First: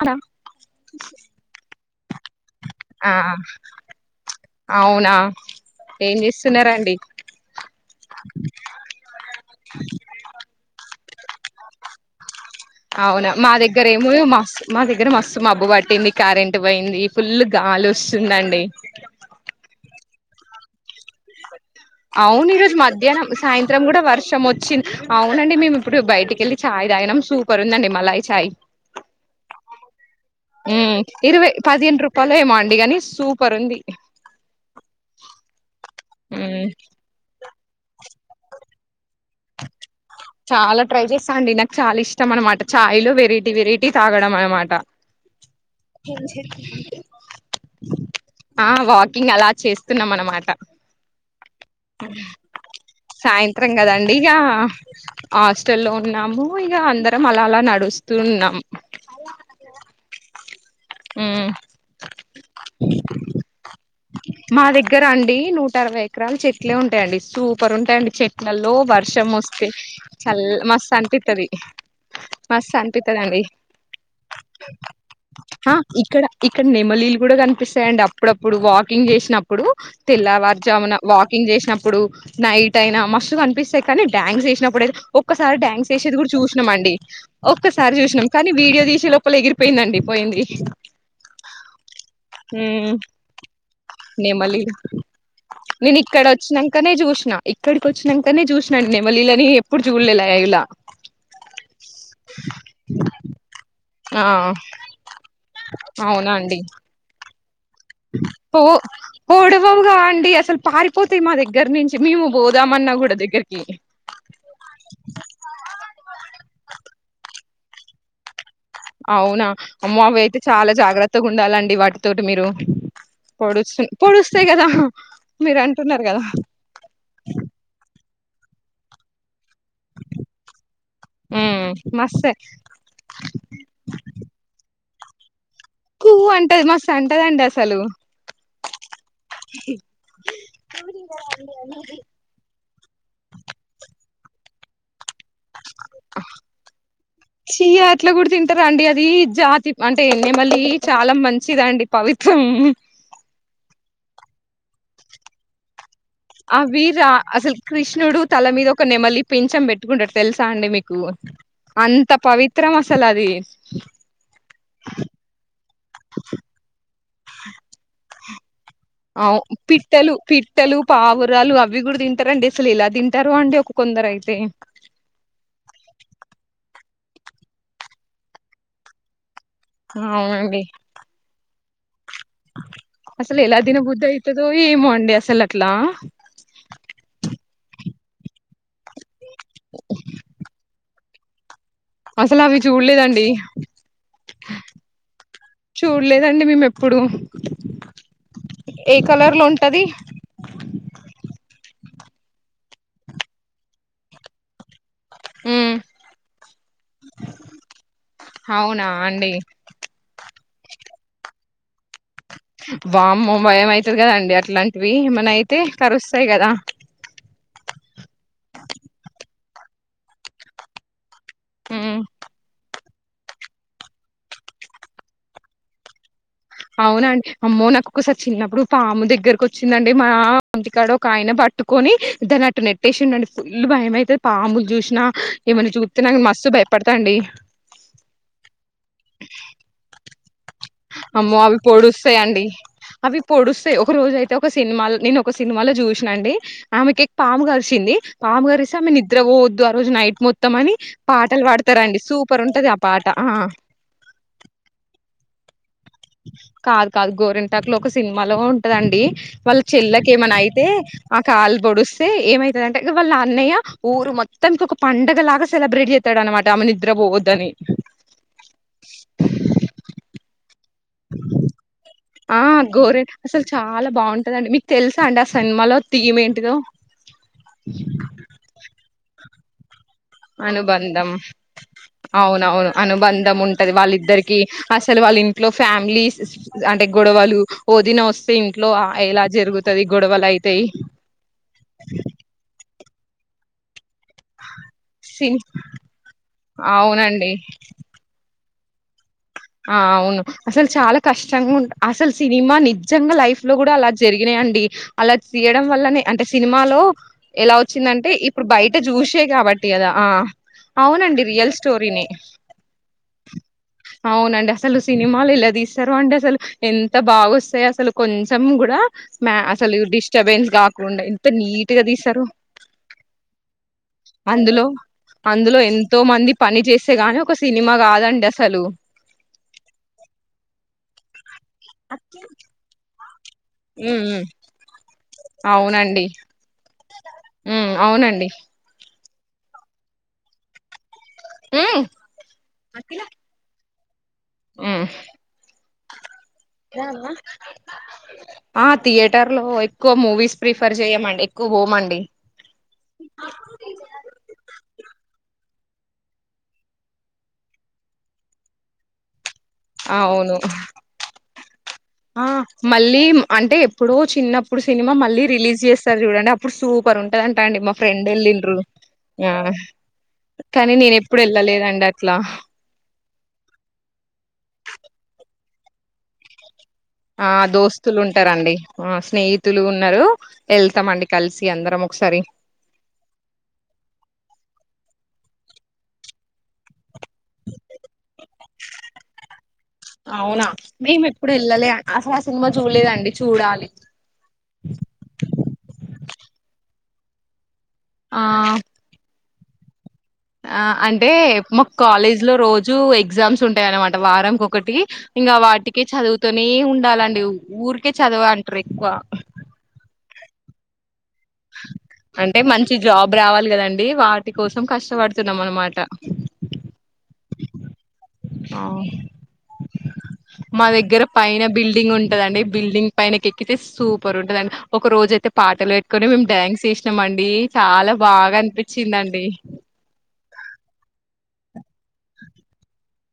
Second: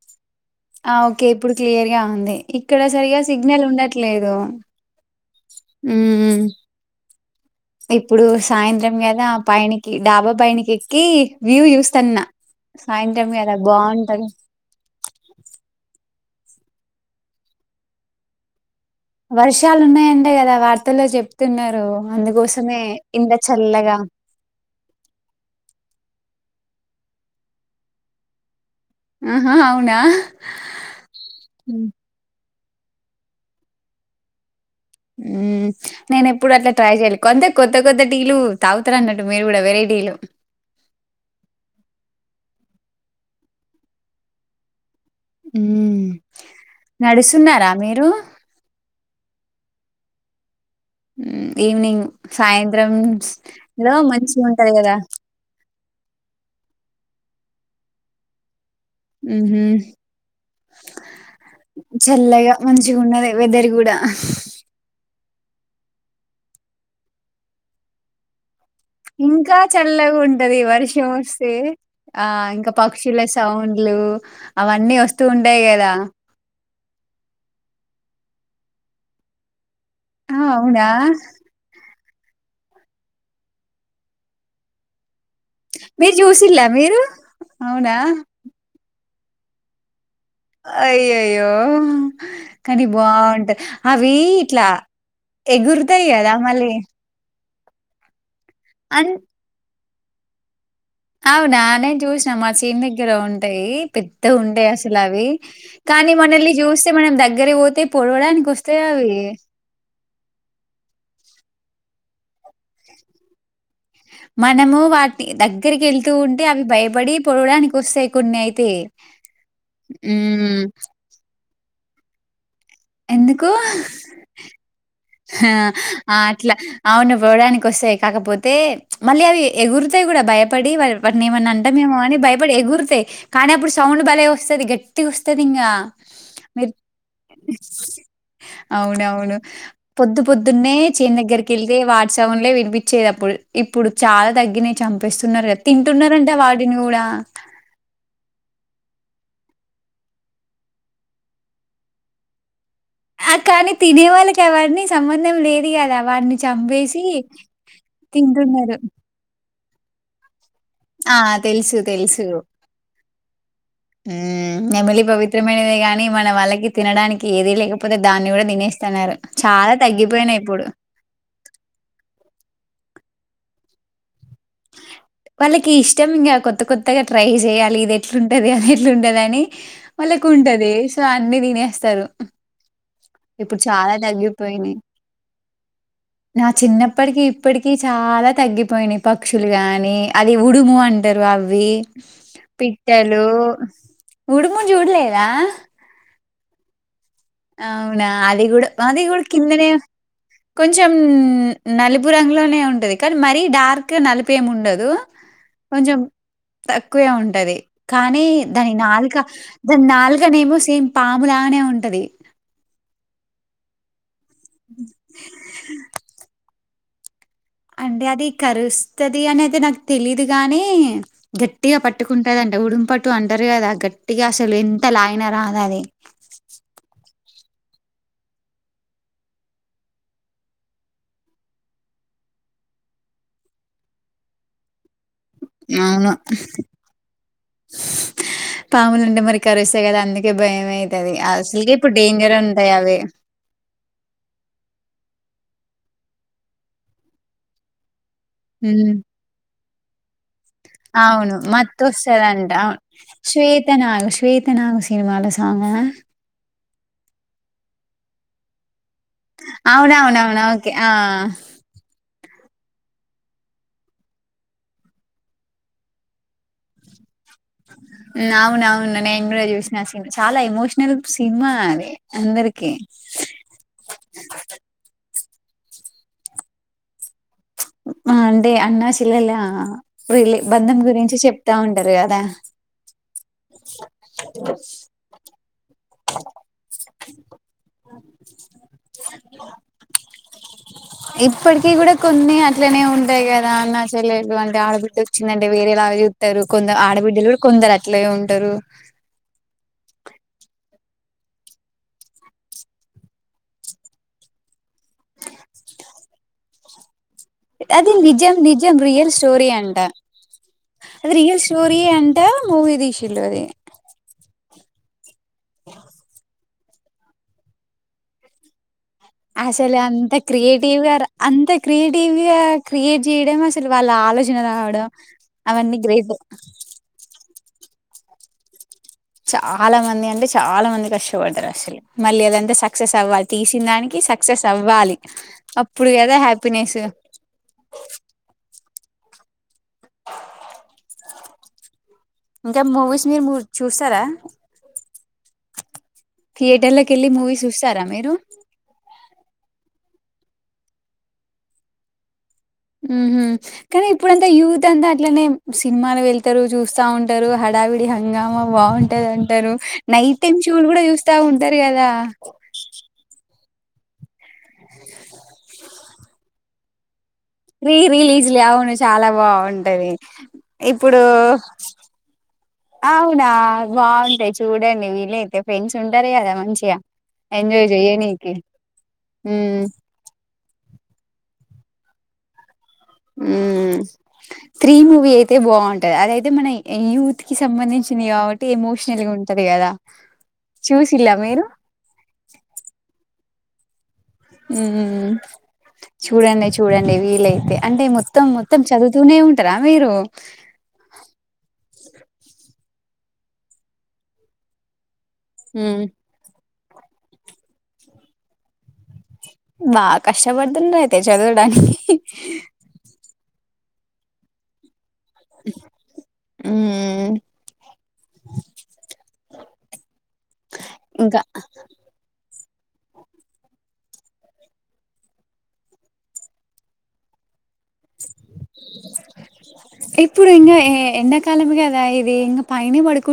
అనా ఆ ఓకే ఇప్పుడు క్లియర్ ఉంది ఇక్కడ ఆ సరిగా సిగ్నల్ ఉండట్లేదు అవునా ఏం చేస్తున్నారండి ఇప్పుడు సాయంత్రం కదా పైనకి డాబా పైనకి ఎ ఈ వ్యూ చూస్తాన్నా అవునా మా దగ్గర ఏమో మస్త్ మా దగ్గర మస్తు మబ్బు పట్టింది కరెంట్ పోయింది ఫుల్ గాలోస్తుంది అండి వర్షాలు ఉన్నాయంట గదా వార్తల్లో చెప్తున్నారు అవును ఈరోజు అందుకోసమే మధ్యాహ్నం ఇంత సాయంత్రం చల్లగా గుడా వర్షం వచ్చింది అవునండి మేము ఇప్పుడు బయట ఇంటికెళ్ళి చాయ్ తాగినాం సూపరుందంటి మలయ్ చాయ్ ఆహా అవునా ఇరవై పదిను రూపాయలో మాంట అడి కాని సూపర్ ఉంది నేన ఎప్పుడు మ్మ్ అట్లా ట్రై చెయ్యాలకో అంతే కొత్త కొత్త టీలు తాగుతార అన్నట్టు మీరు కూడా వెరై టీలు చాలా ట్రై చేస్తా అండి నాకు చాలా ఇష్టం అనమాట చాయ్ లో వెరైటీ వెరైటీ తాగడం అనమాట ఉ నడుస్తున్నారా మీరు వస్తున్నాం అనమాట ఈవినింగ్ సాయంత్రంలా మంచి ఉంటది కదా హాస్టెల్ లో ఉన్నాము ఇ అందర త్ర అలా అలా నడుస్తుూన్నాం ఆ ఉమ్ చల్లగా మనించిగా ఉన్నది వెదర్ కూడా మా దగ్గర అండి నూట అరవై ఎకరాలు చెట్లే ఉంటాయండి సూపర్ ఉంటాయండి చెట్లు ఇంకా చల్లగా ఉంటది మస్తు వర్షం అనిపిత్తది వస్తే ఆ ఇంకా మస్తు పక్షుల అనిపిత్తదండి సౌండ్లు అవన్నీ వస్తూ ఉంట ఇక్కడ ఇక్కడ నెమలీళ్లు కూడా కనిపిస్తాయండి అ అప్పుడప్పుడు వాకింగ్ చేసినప్పుడు ఆ! తెల్లవారు అవునా? జమున వాకింగ్ చేసినప్పుడు నైట్ అయినా మస్స్తు కనిపిస్తాయి కానీ డ్యాన్స్ చేసినప్పుడుతే ఒక్కసారి డ్యాన్స్ మీరు చేసేది కూడా చూసిల్లా చూసినాం అండి మీరు? అవునా? ఒక్కసారి చూసినాం కానీ వీడియో తీసే ఎగిరిపోయిందడి అయ్యయ్యో కానీ ఉమ్ బాగుంటాది అవి ఇట్లా నెమలీలు ఎగురుతాయి కదా మళ్ళీ ఎక్కడికి వచ్చినాం అనే చూసాండినుల్లని పడుచుకులే ఇలా అవునానేం చూసినా మా చిని దగ్గర ఉండి ఉంటాయి ఆ పెద్ద ఉంటాయి అసలు అవి కానీ అవునా మనలీ అండి జూస్తే మనం దగ్గి గాని పో పో పోడవవుగా అండి అసలు పారిపోతాయి మా దగ్గర నుంచి చి మీము మనము వాటి దగ్గరికి వెళ్తూ ఉంటే అవి భయపడి పడవాడానికి కోస్తాయి కూని అయి అవునా అమ్మో అవి అయితే చాలా జాగ్రత్తగా ఉండాలండి వాటి తోటి మీరు ఎందుకు పొడుస్తు పొడుస్తాయి కదా మీరు అంటున్నారు ఆ కదా అట్లా అవును పోవడానికి వస్తే కాకపోతే మళ్ళీ అది ఎగురుతాయి కూడా భయపడి వాటిని ఏమన్నా ఉమ్ అంటామేమో అని మస్త్ భయపడి ఎగురుతాయి కానీ అప్పుడు సౌండ్ భలే వస్తుంది గట్టి వస్తే ఇంగ కూ అంటది మస్తు అంటదండి అసలు అవును అవును పొద్దు పొద్దున్నే చేన్ దగ్గరికి వెళ్తే వాటి సౌండ్లే వినిపించేవి అప్పుడు ఇప్పుడు చాలా తగ్గిన చంపేస్ న్నారు కదా తింటున్నారంటే వాటిని కూడా చీ అట్లా కూడా తింటారా అండి అది జాతి అంటే నెమలి చాలా మంచిదండి పవిత్రం ఆ కానీ తినే వాళ్ళకి అవ్వన్నీ సంబంధం లేదు కదా ఆ వీర అసలు కృష్ణుడు తల మీద తింటున్నారు. ఒక నెమలి పింఛం బెట్టి కుంటాడు తెల్సు ఆ తెలుసు తెలుసు పవిత్రం అసలు అది నెమలి పవిత్రమైనదే గాని మన వాళ్ళకి తినడానికి ఏదీ లేకపోతే దాన్ని కూడా తినేస్ అవు పిట్టలు పిట్టలు పావురాలు అవి కూడా తింటారు అండి అసలు ఏలా తిం తరు అండి ఒక కొందరు అయి వాళ్ళకి ఇష్టం ఇంగ కొత్త కొత్త కొత్తగా ట్రై చేయాలి ఇది ఎట్లుంటది అది ఎట్లుంటది అని వాళ్లకు అవునండి ఉంటది సో అన్నీ తినేస్త సారు అసలు ఎలా తిన బుద్ది అయితదో తగ్గిపోయినాయి. ఏమో అండి అసలు అట్లా ఇప్పటికీ చాలా తగ్గిపోయినయి పక్షులు గాని అది ఉడుము అంట టారు ఆవి అసలు అవి పిట్టలు చూడలేదండి ఉడుము చుడ్లేద అదండి మేము ఎప్పుడు ఆవునా అదిగూడ ఏ అదిగూడ కలర్ లో కిందనే ఉంటది కొంచెం నలుపు బు రంగు లోనే ఉంటది కానీ మరీ డార్క్ నలుపు ఏమి ఉండదు మ్మ్ కొంచెం తక్కువే ఉంటది కానీ దాని అవునా నాలుక అండి దాని నాలుకనే ఏమో సేమ్ పాములానే ఉంటది వామ్మో భయం అవుతది కదాం అట్లాంటివి ఏమన్నా అయితే కరుస్తాయి కదా అంటే అది కరుస్ స్తది అనైతే నాకు తెలీదు గానీ గట్టిగా మ్మ్ పట్టుకుంటదంట ఉడుం పట్ టు అంటరు గదా గట్టిగా అసలు ఎంత లాగిన రాదు అది అవునాన్చ్ అమ్మో నాకు ఒకసారి చిన్నప్పుడు పాము దగ్గరకి వచ్చిందండి మా ఇంటికాడ ఒకాయన పట్టుకొని దాన్ని అటు నెట్టేసిండండి ఫుల్ భయమైతది పాము జూసినా అవును స్ పాములుంటే మరి కరుస్తయి కదా అందుకే భయం అయితది అమ్మో అవి అసలుకే ఇప్పుడు పొడుస్తయ్ డేంజర్ అండి ఉంటాయి అవి పొడుస్తయ్ ఒక రోజు అయితే ఒక సినిమాల్ నెను ఒక సినిమాలో జూసిన అండి ఆమెకి పాము కరిసింది పాము కరిస్తే ఆమె నిద్ర పోవద్ ద్ ఆ రోజు నైట్ మొత్తం అని ఆవును పాటలు పాడతారండి మత్తోస్త సూపర్ అంటా ఉంటది ఆ అవును పాట ఆ శ్వేతనాగు శ్వేతనాగు సినిమాల బాగున్నారా కాదు కాదు గోరెంటాక్ లో ఒక సినిమాలో ఉంటదన్ అండి వాళ్ళ చెల్లకి ఏమన్న అవునవునవును అయితే ఓకే ఆ కాలు పొడిస్తే ఏమైత్ లేదంటే వాళ్ళ అన్నయ్యా ఊరు మొత్తంకు ఒక పండగలాగా సెలబ్రేట్ జేత్తడన్నమాట ఆమె నిద్ర పోవద్దనీ అవును అవును నేను గూడా జూసిన చాలా ఎమోష్ ఆ గోరె అసలు చాలా బాగుంటదండి మీకు తెలుసా అండి అసల్ సినిమాలో తీయం ఏంటిదో ఆ అండి అన్నాశెల్లెలా అనుబంధం కదా అవునవును అనుబంధం ఉంటది వాళ్ళిద్దరికీ అసలు వాళ్ళింట్లో ఫ్యామ్ గ్లీష్ అంటే గొడవలు ఒదిన వస్తే ఇంట్లో ఎలా జరుగుతది గొడవలు అయితయి ట్లనే ఉంటాయి కదా అన్నా చెల్లెల్లు అంటే ఆడబిడ్ సిని డ్డొచ్చిందంటే వేరేలాగ చూత్తరు కొందరు ఆడబిడ్డలు అవునండి కూడా కొందరు అట్లనే ఉంటారు ఆ అవును అసలు చాలా కష్టంగా ఉన్ అసలు సినిమా నిజంగా లైఫ్ లో కూడా అలా జరిగినయి అండి అలా తీయడం వల్లనే అంటే సినిమాలో ఎలా అది వచ్చిందంటే నిజం ఇప్పుడు నిజం బయట రియల్ చూసే స్టోరీ కాబట్టి అంట కదా ఆ అది అవునండి రియల్ స్టోరీ స్టోరీనే అంటా మూవీ దీషిళ్ళు అది అవునండి అసలు సిని నిమాలు ఎలా అది తీస్తరు అంటే అసలు ఎంత బాగొస్తాయి అసలు కొంచం గుడా మ్యా అసలు అంత డిస్టబెన్స్ క్రియేటివ్ గా కాకుండ ఎంత అంత నీట్గా క్రియేటివ్ తీస్తరు గా క్రియేట్ చేయడం అసలు వాళ్ళ ఆలోచన అందులో రావడం అందులో అవన్నీ ఎంతో గ్రేట్ మంది పని చేస్తే గాని ఒక సినిమా కాదంన్ గసలూ చాలా మంది అంటే చాలా మంది కష్టపడ్డరు చి మళ్ళీ అదంత సక్సెస్ అవ్వాలి తీసిన్ దానికి హ్మ్. హ్మ్. సక్సెస్ అవ్వాలి అప్పుడు అవునండి గదా హ్యాపీనెసు ఉమ్ అవునండి ఏయ్ ఇంకా మూవీస్ నీ ముర్చు చూస్తారా ఆ థియేటర్ లోకి వెళ్ళి మూవీ చూస్తార మీరు ట లో ఎక్కువ మూవీస్ ప్రిఫర్ చేయమండి ఎక్కువ పోమండి ంతా అట్లనే సినిమాలు వెళ్తారు చూస్తా ఉంటారు హడావిడి హంగామా బాగుంటదింట అవును నైటెన్ షూలు కూడా చూస్తా ఉ ఆ మళ్ళీ అంటే ఇప్పుడు చిన్నప్పుడు సినిమా మళ్ళీ రిలీజ్ చేస్తారు చూడండి అప్పుడు సూప్ పం రీ రిలీజ్లే అవును చాలా ఆ బాగుంటది కానీ నేను ఇప్పుడు ఎప్పుడు వెళ్ళలేదండి అట్లా అవునా బాగుంటాయి చూడండి వీలైతే ఫ్రెండ్స్ ఉంటారే కదా మంచిగా ఆ ఎంజాయ్ దోస్తులు చెయ్యనీకి ఉంటారంండి ఆ స్నేహితులు మ్మ్ ఉన్నారు వెళ్తామండి కలిసి అందర ముకుసరి ఊ త్రీ మూవీ అయితే బాగుంటది అదయితే మన యూత్ క సంబంధించినవి కాబట్టి ఎమోషనల్గా ఉంటది కదా అవునా మేము చూసిలా ఎప్పుడు మీరు వెళ్ళలే అసలు ఆ సినిమా చూడలేదండి చూడాలి ఉ చూడండి చూడండి వీల అయితే అంటే ఆ మొత్తం మొత్తం చదుతూనే ఉ ఇ వేరు ఆ అంటే మా కాలేజ్ లో రోజు ఎగ్జామ్స్ ఉంటాయన్నమాట వారంకొకటి ఇంకా వాటికే మ్మ్ చదువుతున్నా మే ఉండాలండి ఊరికే చదవ అంటారు ఎక్కువ బా కష్టపడ్దన్యితు అంటే మంచి జాబ్ రావాలి కదం డి వాటి కోసం కష్టవడు ఊ అ మా దగ్గర ఇంకా పైన బిల్డింగ్ ఉంటందండి బిల్డింగ్ పైనకి ఎక్కితే సూపర్ ఉంటందండి ఒక రోజు అయితే పాటలు వెట్టుకొని మేము డ్యాన్స్ చేసినాం అండి చాలా బాగా అనిపించిందండి. ఇప్పుడు ఇంగ ఏ ఎండాకాలం కదా ఇది ఇంకా పైనే పడుకు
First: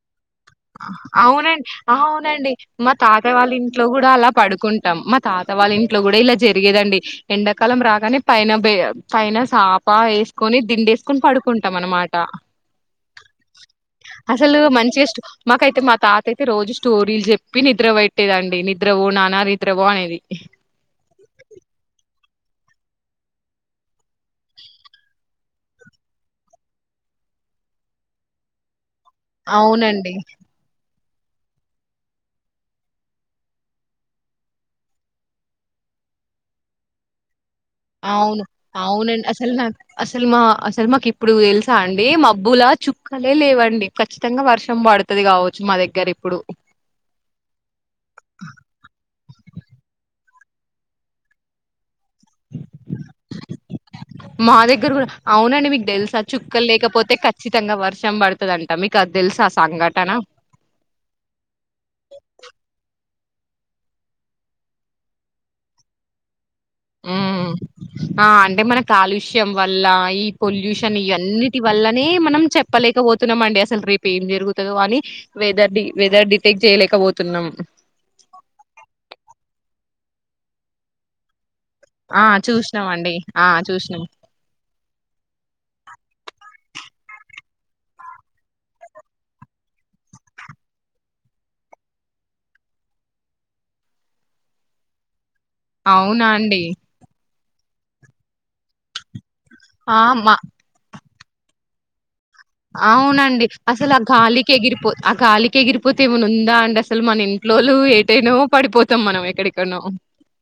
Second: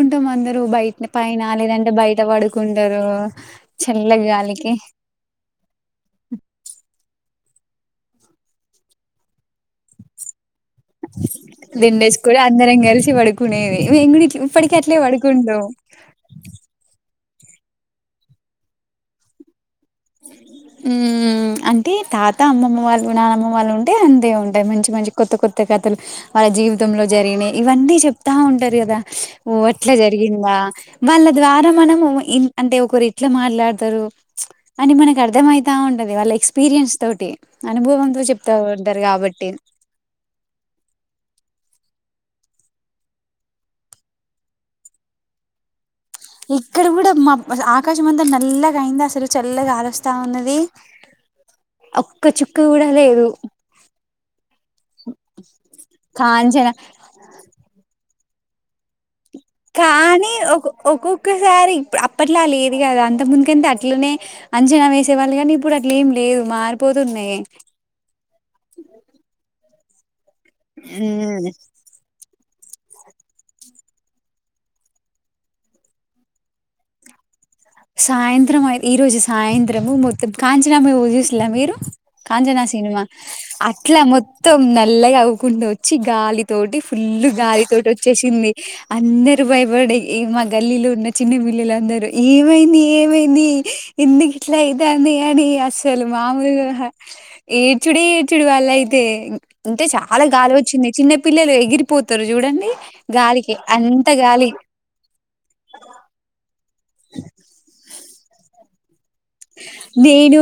ఆ అవునండి అవునండి మా పడుకుంటారు తాత వాళ్ళ ఇంట్లో కూడా చల్ల అలా గాలికి పడుకుంటాం మా తాత వాళ్ళ ఇంట్లో కూడా ఇలా జరిగేదండి. ఎండాకాలం రాగానే పైన బె పైన చాప ఎస్ దిండేసుకొని అందరం కలిసి పడుకునేది మేము కూడ అసలు ఇప్పటి అట్లే మంచిగా స్టో పడుకుం మాకైతే మాతాత అయితే రోజు స్టోరీలు జెప్ ప్పి నిద్ర పెట్టేదండి నిద్ర వోనానా రేప్ ద్ర వో అనేది త అమ్మమ్మ వాళ్ళు నానమ్మ వాళ్ళు ఉంటే అంతే ఉంటది మంచి మంచి కొత్త కొత్త కథలు వాళ్ళ జీవితంలో జరిగినయి ఇవన్నీ చెప్తా ఉంటరు గదా ఓ అట్లా అవునండి జరిగిందా వాళ్ళ ద్వారా మనము ఇ అంటే ఒకరు ఇట్ల మాట్లాడతరు అంటే మనకు అర్థమయితా ఉంటది వాళ్ళ ఎక్స్పీరియన్స్ తోటి అనుభవంతో అవును చెప్తా ఉంటారు అవునండి గాబట్టి. అసలు నాకు అసలు మా అసలు మాకు ఇప్పుడు దెలుసా అండి దె మబ్బులా చుక్కలే లేవండి ఖచ్చితంగా వర్షం పడుతది కావచ్చు మా దగ్గర ఇప్ ఇక్కడ కూడా మబ్ ఆకాశం అంతా నల్లగా అయింది అసలు చల్ల గాలోస్తా ఉన్నది ది మా దగ్గర కూడా అవునండి మీకు దెల్సా చుక్కలు కాంచన లేకపోతే ఖచ్చితంగా వర్షం బడ్ తదంట మీక్ అ కానీ ఒ ఒక్కొక్కసారి ఇప్పు అప్పట్లా లేదు కదా అం త ముందుకే అట్లనే అంచనా వేసే వాళ్ళు కానీ ఇప్పుడు అట్లేం లేదు మారు ఊ ఆ అంటే మన కాలుష్యం వల్ల ఈ పొల్యూషన్ ఇ హ్మ్. అన్నిటి వల్లనే మనం చెప్ ప్పలేకపోతున్నాం అండి అసలు రేపు ఏం జరుగుతుందో అని వెదర్ డి వెదర్ డిటెక్ట్ చేయలేకఒతున్నాం. సాయంత్రం అయి ఈ రోజు సాయం త్రం మొత్తం కాంచనా మూవీ జూసీన్ల మీరు ఆ కాంచనా చూసినాం సినిమా అండి ఆ అట్లా చూసినాం మొత్తం నల్లగా అవ్వుకుంట వచ్చి గాలితోటి ఫుల్ గాలి తోటి వచ్చేసింది అందరు భయపడే ఇగ మా గల్లీలో ఉన్న చిన్నపిల్లలందరూ ఈ మైంది ఏమైంది ఎందుకు ఇట్లా అయితాంది అనీ అసలు అవునా అండి మాములుగా కాదు ఏడ్చుడే ఏడ్చుడు వాళ్ళు అయితే అంటే ఆ చాలా మా గాలి వచ్చింది చిన్న పిల్లలు ఎగిరిపో అవునండి అసలు ఆ గాలికి గాలి ఎగిరిపో ఆ గాలికి ఎగిరిపోతే ఏమన్నా ఉందా అండి అస లు మన ఇంట్లోలు ఏటైనా పడిపోత నేను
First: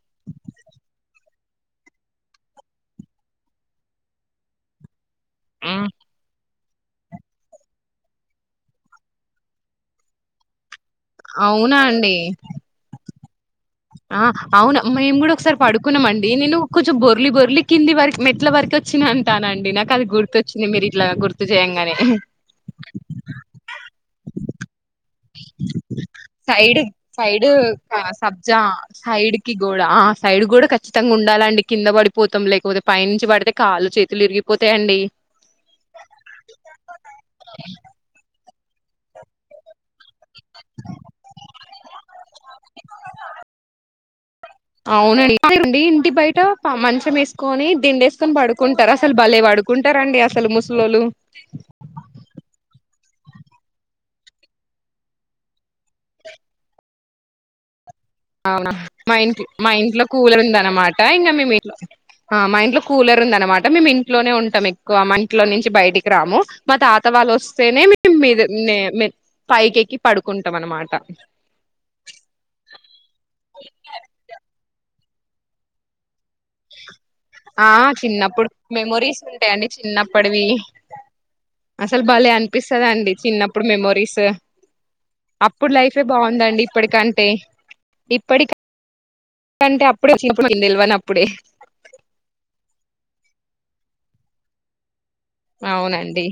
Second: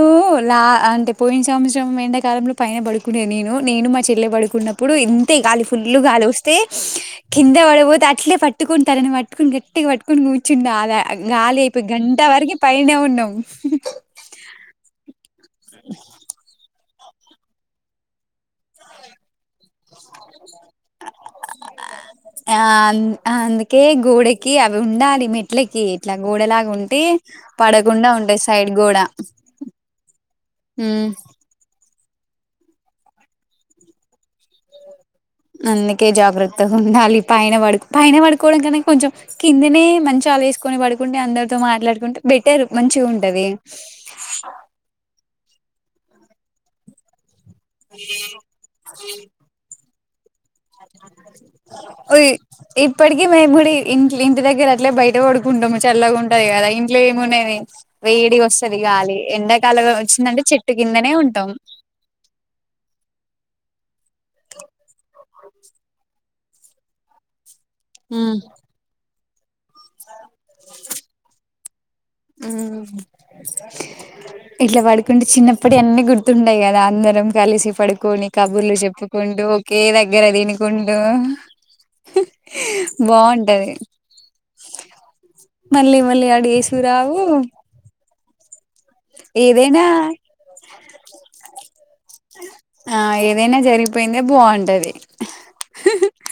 లా అంటే పోయిన సర్ సంవత్సరం ఎండాకాలంలో పైన పడుకునేను నేను. నేను మా చెల్లె పడుకున్నప్పుడు ఇంత గాలి హ్మ్. ఫుల్లుగా వస్త పోతే కింద పడపోతే అట్లే పట్టుకునాటే తనని పట్టుకుని గట్టిగా పట్టుకొని కూర్చుంట గ గాలి అవునా అయిపే అండి. గంట వరకు పైనే ఉన్నాము ఆ అవునా మేము కూడా ఒకసారి పడుకున్నాంమండి నేను కొంచెం బొర్లి బొర్లి కింది వరకు మెట్ల వరకు వచ్చి అంటానండి నాకు అది గుర్తుొచ్చ అ ఆ ఆన్ అందుకే గోడకి అవి ఉండాలి మెట్లకి ఇట్లా గోడల ఉంటే పడకుండా ఉంటాయి జ సైడ్ గోడ సైడ్ కి గోడ ఆ సైడ్ కూడా ఉమ్ ఖచ్చితంగా ఉండాలండి కింద పడిపోతాం లేకపోతే పైనుంచి పడితే కాళ్ళు చేతులు విరిగిపోతాయియండి అందుకే జాగ్రత్తగా ఉండాలి పైన పడు పైన పడు కోవడంనే కొంచెం కిందినే మంచి చాలా వేసుకొని పడుకుంటే అందరితో మాట్లాడుకుంటే బెట్టేరు మంచిగా ఉంటది అవునండి అేండి ఇంటి బయట మంచం వేసుకో కోని దిండుఏసుకొని పడుకుంటారు అసలు బలే పడుకుంట అండి అసలు ముస్ లొలు ఇప్పటిక మేము కూడా ఇంటి దగ్గర అట్లే బయట పడుకుంటాము చల్లగా ఉంటది కదా ఇంట్లో ఏమున్నాది అవునా మా ఇంట్ మా ఇంట్లో కూలర్ వచ్చిందంటే ఉంద చెట్టు అనమాట కిందనే ఇంకా మే ఉంటాం ఇంట్లో మా ఇంట్లో కూలర్ ఉంది అనమాట మిమిం ట్లోనీ ఉంటాం ఎక్కువ మ ఇంట్లో నుంచి బయటికి రాము మా తాత వాళ్ళు వస్త సేనే మ ఉమ్ మీద నే మే పైకెక్కి పడుకుంటాం అనమాట ఇట్ల పడుక ంటే చిన్నప్పుడి అనీ గుర్తుంటాయి కదా అందరు రం కలిసి ఆ పడుకొని చిన్నప్పుడు కబుర్లు మెమొరీస్ చెప్పుకుంటూ ఉంటాయండి ఒకే దగ్గర చిన్నప్పటివి తినుకుంటు అసలు భలే అనిపిస్తదండి చిన్నప్పుడు బాగుంటది మెమొరీస్ అప్పుడు మళ్ళీ లైఫే మళ్ళీ ఆడు బాగుందండి ఏసురావు ఇప్పటికంటే ఇప్పటికప్ ఏదైనా అంటే అప్పుడేచ్చినప్పుడు నిలవని అప్పుడే ఆ ఏదైనా జరిగిపోయిందే బాగుంటది అవునండి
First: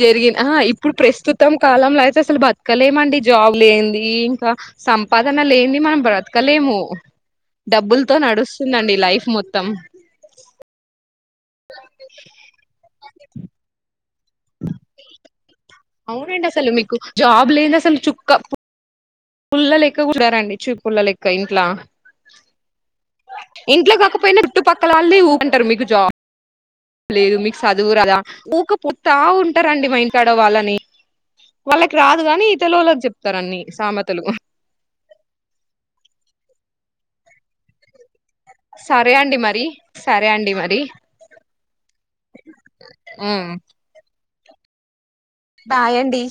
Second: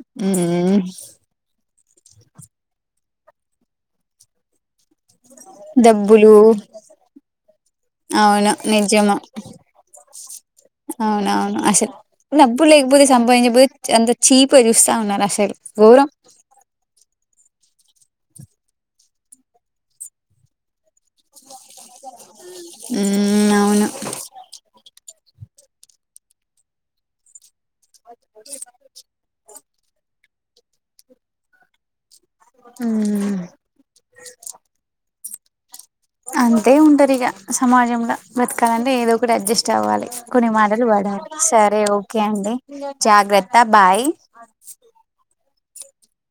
జరిగిన ఆ ఇప్పుడు ప్రస్తుతం కాలంలో అయితే అసలు బతకలేమండి జాబ్ లేంది ఇంకా సంప్ సంపాదన లేని మనం డబ్బులు బ్రతకలేము డబ్బులతో అవును నడుస్తుందండి నిజము లైఫ్ మొత్తం అవునవును అసలు నబ్బులేయిపోతే సంభవించ పోతే అంత చీపుగా చూస్తా ఉన్నారు అసలు ఎవరు అవునండి అసలు మీకు జాబ్ లేంది అసలు చుక్క పుల్ల లెక్క కుడారండి చూ పుల్ల లెక్క ఇంట్లా ఉమ్ అవును ఇంట్లో కాకపోయినా చుట్టుపక్కల వాళ్ళది ఊ అంటారు మీకు జాబ్ లేదు మీ చదువురదా ఊ ఒక పుట్టా ఉన్ అంటారండి మ ఇంట్ ఆడ వాళ్ళని వాళ్ళకి రా కాని ఇతలొల్లకి ఉమ్ చెప్తారన్నీ సామెతలు అంతే ఉంటారు ఇక సమాజంలో బ్రతకాలంటే ఏదో సరే కూడా అండి మరి అడ్జస్ట్ అవ్వాలి సరే కొన్ని అండి మరి మాటలు పడాలి సరే ఓకే అండి జాగ్రత్త బాయ్ స్ బాయండి